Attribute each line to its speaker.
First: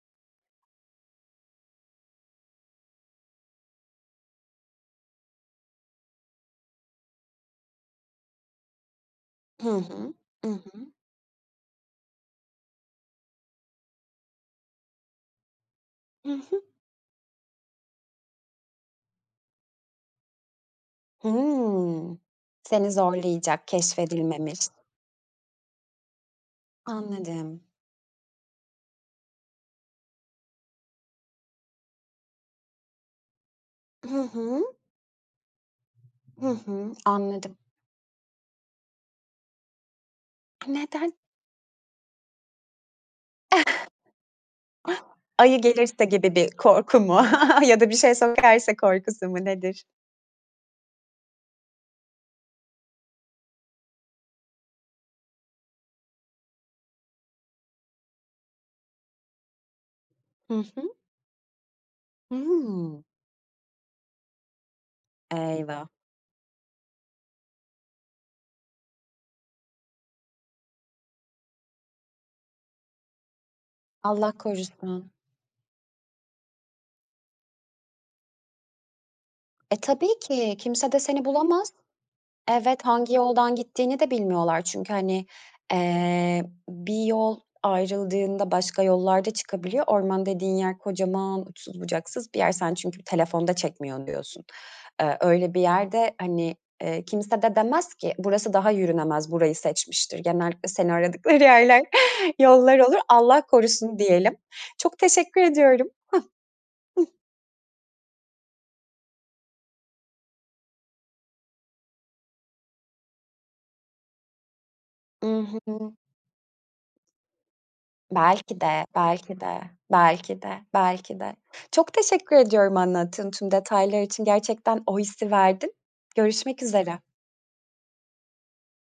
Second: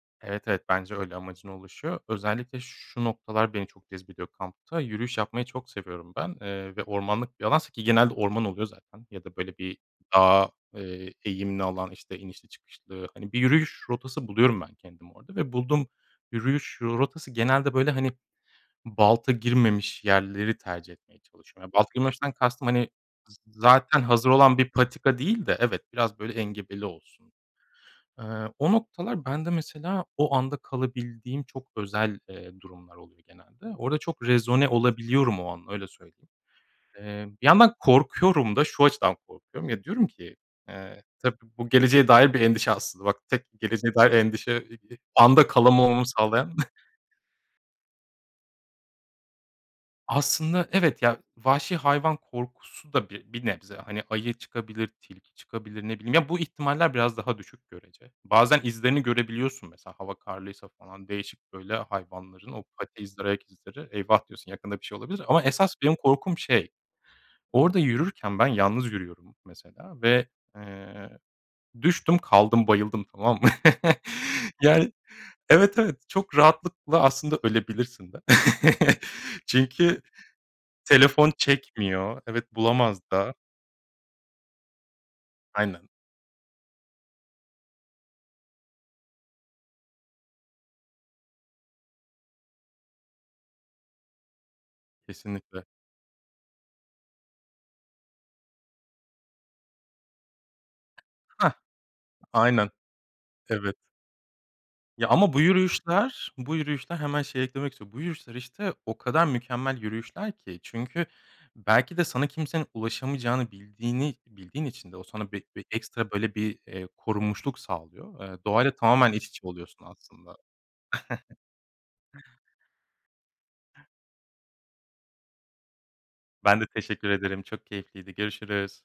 Speaker 1: Evet, evet, bence öyle, amacına ulaşıyor. Özellikle şu noktalar beni çok cezbediyor kampta. Yürüyüş yapmayı çok seviyorum ben. Eee, ve ormanlık bir alansa ki genelde orman oluyor zaten ya da böyle
Speaker 2: Hı
Speaker 1: bir
Speaker 2: hı. I
Speaker 1: daha,
Speaker 2: hı.
Speaker 1: eee, eğimli alan, işte, inişli çıkışlı, hani, bir yürüyüş rotası buluyorum ben kendim orada. Ve bulduğum
Speaker 2: Hı hı.
Speaker 1: yürüyüş rotası genelde böyle, hani, balta girmemiş yerleri tercih etmeye çalışıyorum. Balta
Speaker 2: Hımm.
Speaker 1: girmemişten kastım, hani,
Speaker 2: Seni
Speaker 1: z
Speaker 2: zorlayacak,
Speaker 1: zaten hazır olan
Speaker 2: keşfedilmemiş.
Speaker 1: bir patika değil de Evet, biraz böyle engebeli olsun.
Speaker 2: Anladım.
Speaker 1: Eee, o noktalar bende mesela o anda kalabildiğim çok özel, eee, durumlar oluyor genelde. Orada
Speaker 2: Hı
Speaker 1: çok rezone
Speaker 2: hı.
Speaker 1: olabiliyorum o an, öyle söyleyeyim.
Speaker 2: Hı hı,
Speaker 1: Eee, bir
Speaker 2: anladım.
Speaker 1: yandan korkuyorum da. Şu açıdan korkuyorum: Ya, diyorum ki, eee,
Speaker 2: Neden?
Speaker 1: tabii bu geleceğe dair bir endişe aslında. Bak, tek geleceğe dair endişe e e anda
Speaker 2: Ayı gelirse
Speaker 1: kalamamamı
Speaker 2: gibi bir
Speaker 1: sağlayan.
Speaker 2: korku mu ya da bir şey sokarsa korkusu mu, nedir?
Speaker 1: Aslında evet, ya, vahşi hayvan korkusu da b bir nebze. Hani ayı çıkabilir, tilki çıkabilir, ne bileyim. Ya, bu ihtimaller biraz daha düşük görece. Bazen izlerini görebiliyorsun mesela hava
Speaker 2: Hı
Speaker 1: karlıysa
Speaker 2: hı.
Speaker 1: falan. Değişik böyle hayvanların o
Speaker 2: Hıı.
Speaker 1: pati izleri, ayak izleri. "Eyvah." diyorsun, yakında bir şey olabilir. Ama esas
Speaker 2: Eyvah!
Speaker 1: benim korkum, şey, orada yürürken ben yalnız yürüyorum mesela ve, eee, düştüm, kaldım, bayıldım tamam mı?
Speaker 2: Allah
Speaker 1: Yani
Speaker 2: korusun.
Speaker 1: Evet, evet, çok rahatlıkla aslında ölebilirsin de.
Speaker 2: E,
Speaker 1: Çünkü
Speaker 2: tabii ki, kimse de seni
Speaker 1: telefon
Speaker 2: bulamaz.
Speaker 1: çekmiyor Evet,
Speaker 2: Evet,
Speaker 1: bulamaz
Speaker 2: hangi
Speaker 1: da.
Speaker 2: yoldan gittiğini de bilmiyorlar çünkü, hani,
Speaker 1: Aynen.
Speaker 2: eee, bir yol ayrıldığında başka yollar da çıkabiliyor. Orman dediğin yer kocaman, uçsuz bucaksız bir yer. Sen çünkü telefon da çekmiyor diyorsun. Eee, öyle bir
Speaker 1: Kesinlikle.
Speaker 2: yerde, hani, eee, kimse de demez ki, "Burası daha yürünemez, burayı seçmiştir." Genellikle seni aradıkları
Speaker 1: Hah!
Speaker 2: yerler
Speaker 1: Aynen.
Speaker 2: yollar olur. Allah
Speaker 1: Evet.
Speaker 2: korusun diyelim. Çok
Speaker 1: Ya, ama
Speaker 2: teşekkür
Speaker 1: bu
Speaker 2: ediyorum.
Speaker 1: yürüyüşler bu yürüyüşler
Speaker 2: Hıh. Hıh.
Speaker 1: hemen şey eklemek istiyorum, bu yürüyüşler, işte, o kadar mükemmel yürüyüşler ki. Çünkü belki de sana kimsenin ulaşamayacağını bildiğini bildiğin için de o
Speaker 2: I
Speaker 1: sana bi bir
Speaker 2: hı.
Speaker 1: ekstra böyle bir, eee, korunmuşluk sağlıyor. Eee,
Speaker 2: Belki
Speaker 1: doğayla
Speaker 2: de,
Speaker 1: tamamen iç
Speaker 2: belki
Speaker 1: içe
Speaker 2: de,
Speaker 1: oluyorsun aslında.
Speaker 2: belki de, belki de. Çok teşekkür ediyorum anlattığın tüm detaylar için, gerçekten o hissi verdin.
Speaker 1: Ben
Speaker 2: Görüşmek
Speaker 1: de
Speaker 2: üzere.
Speaker 1: teşekkür ederim. Çok keyifliydi, görüşürüz.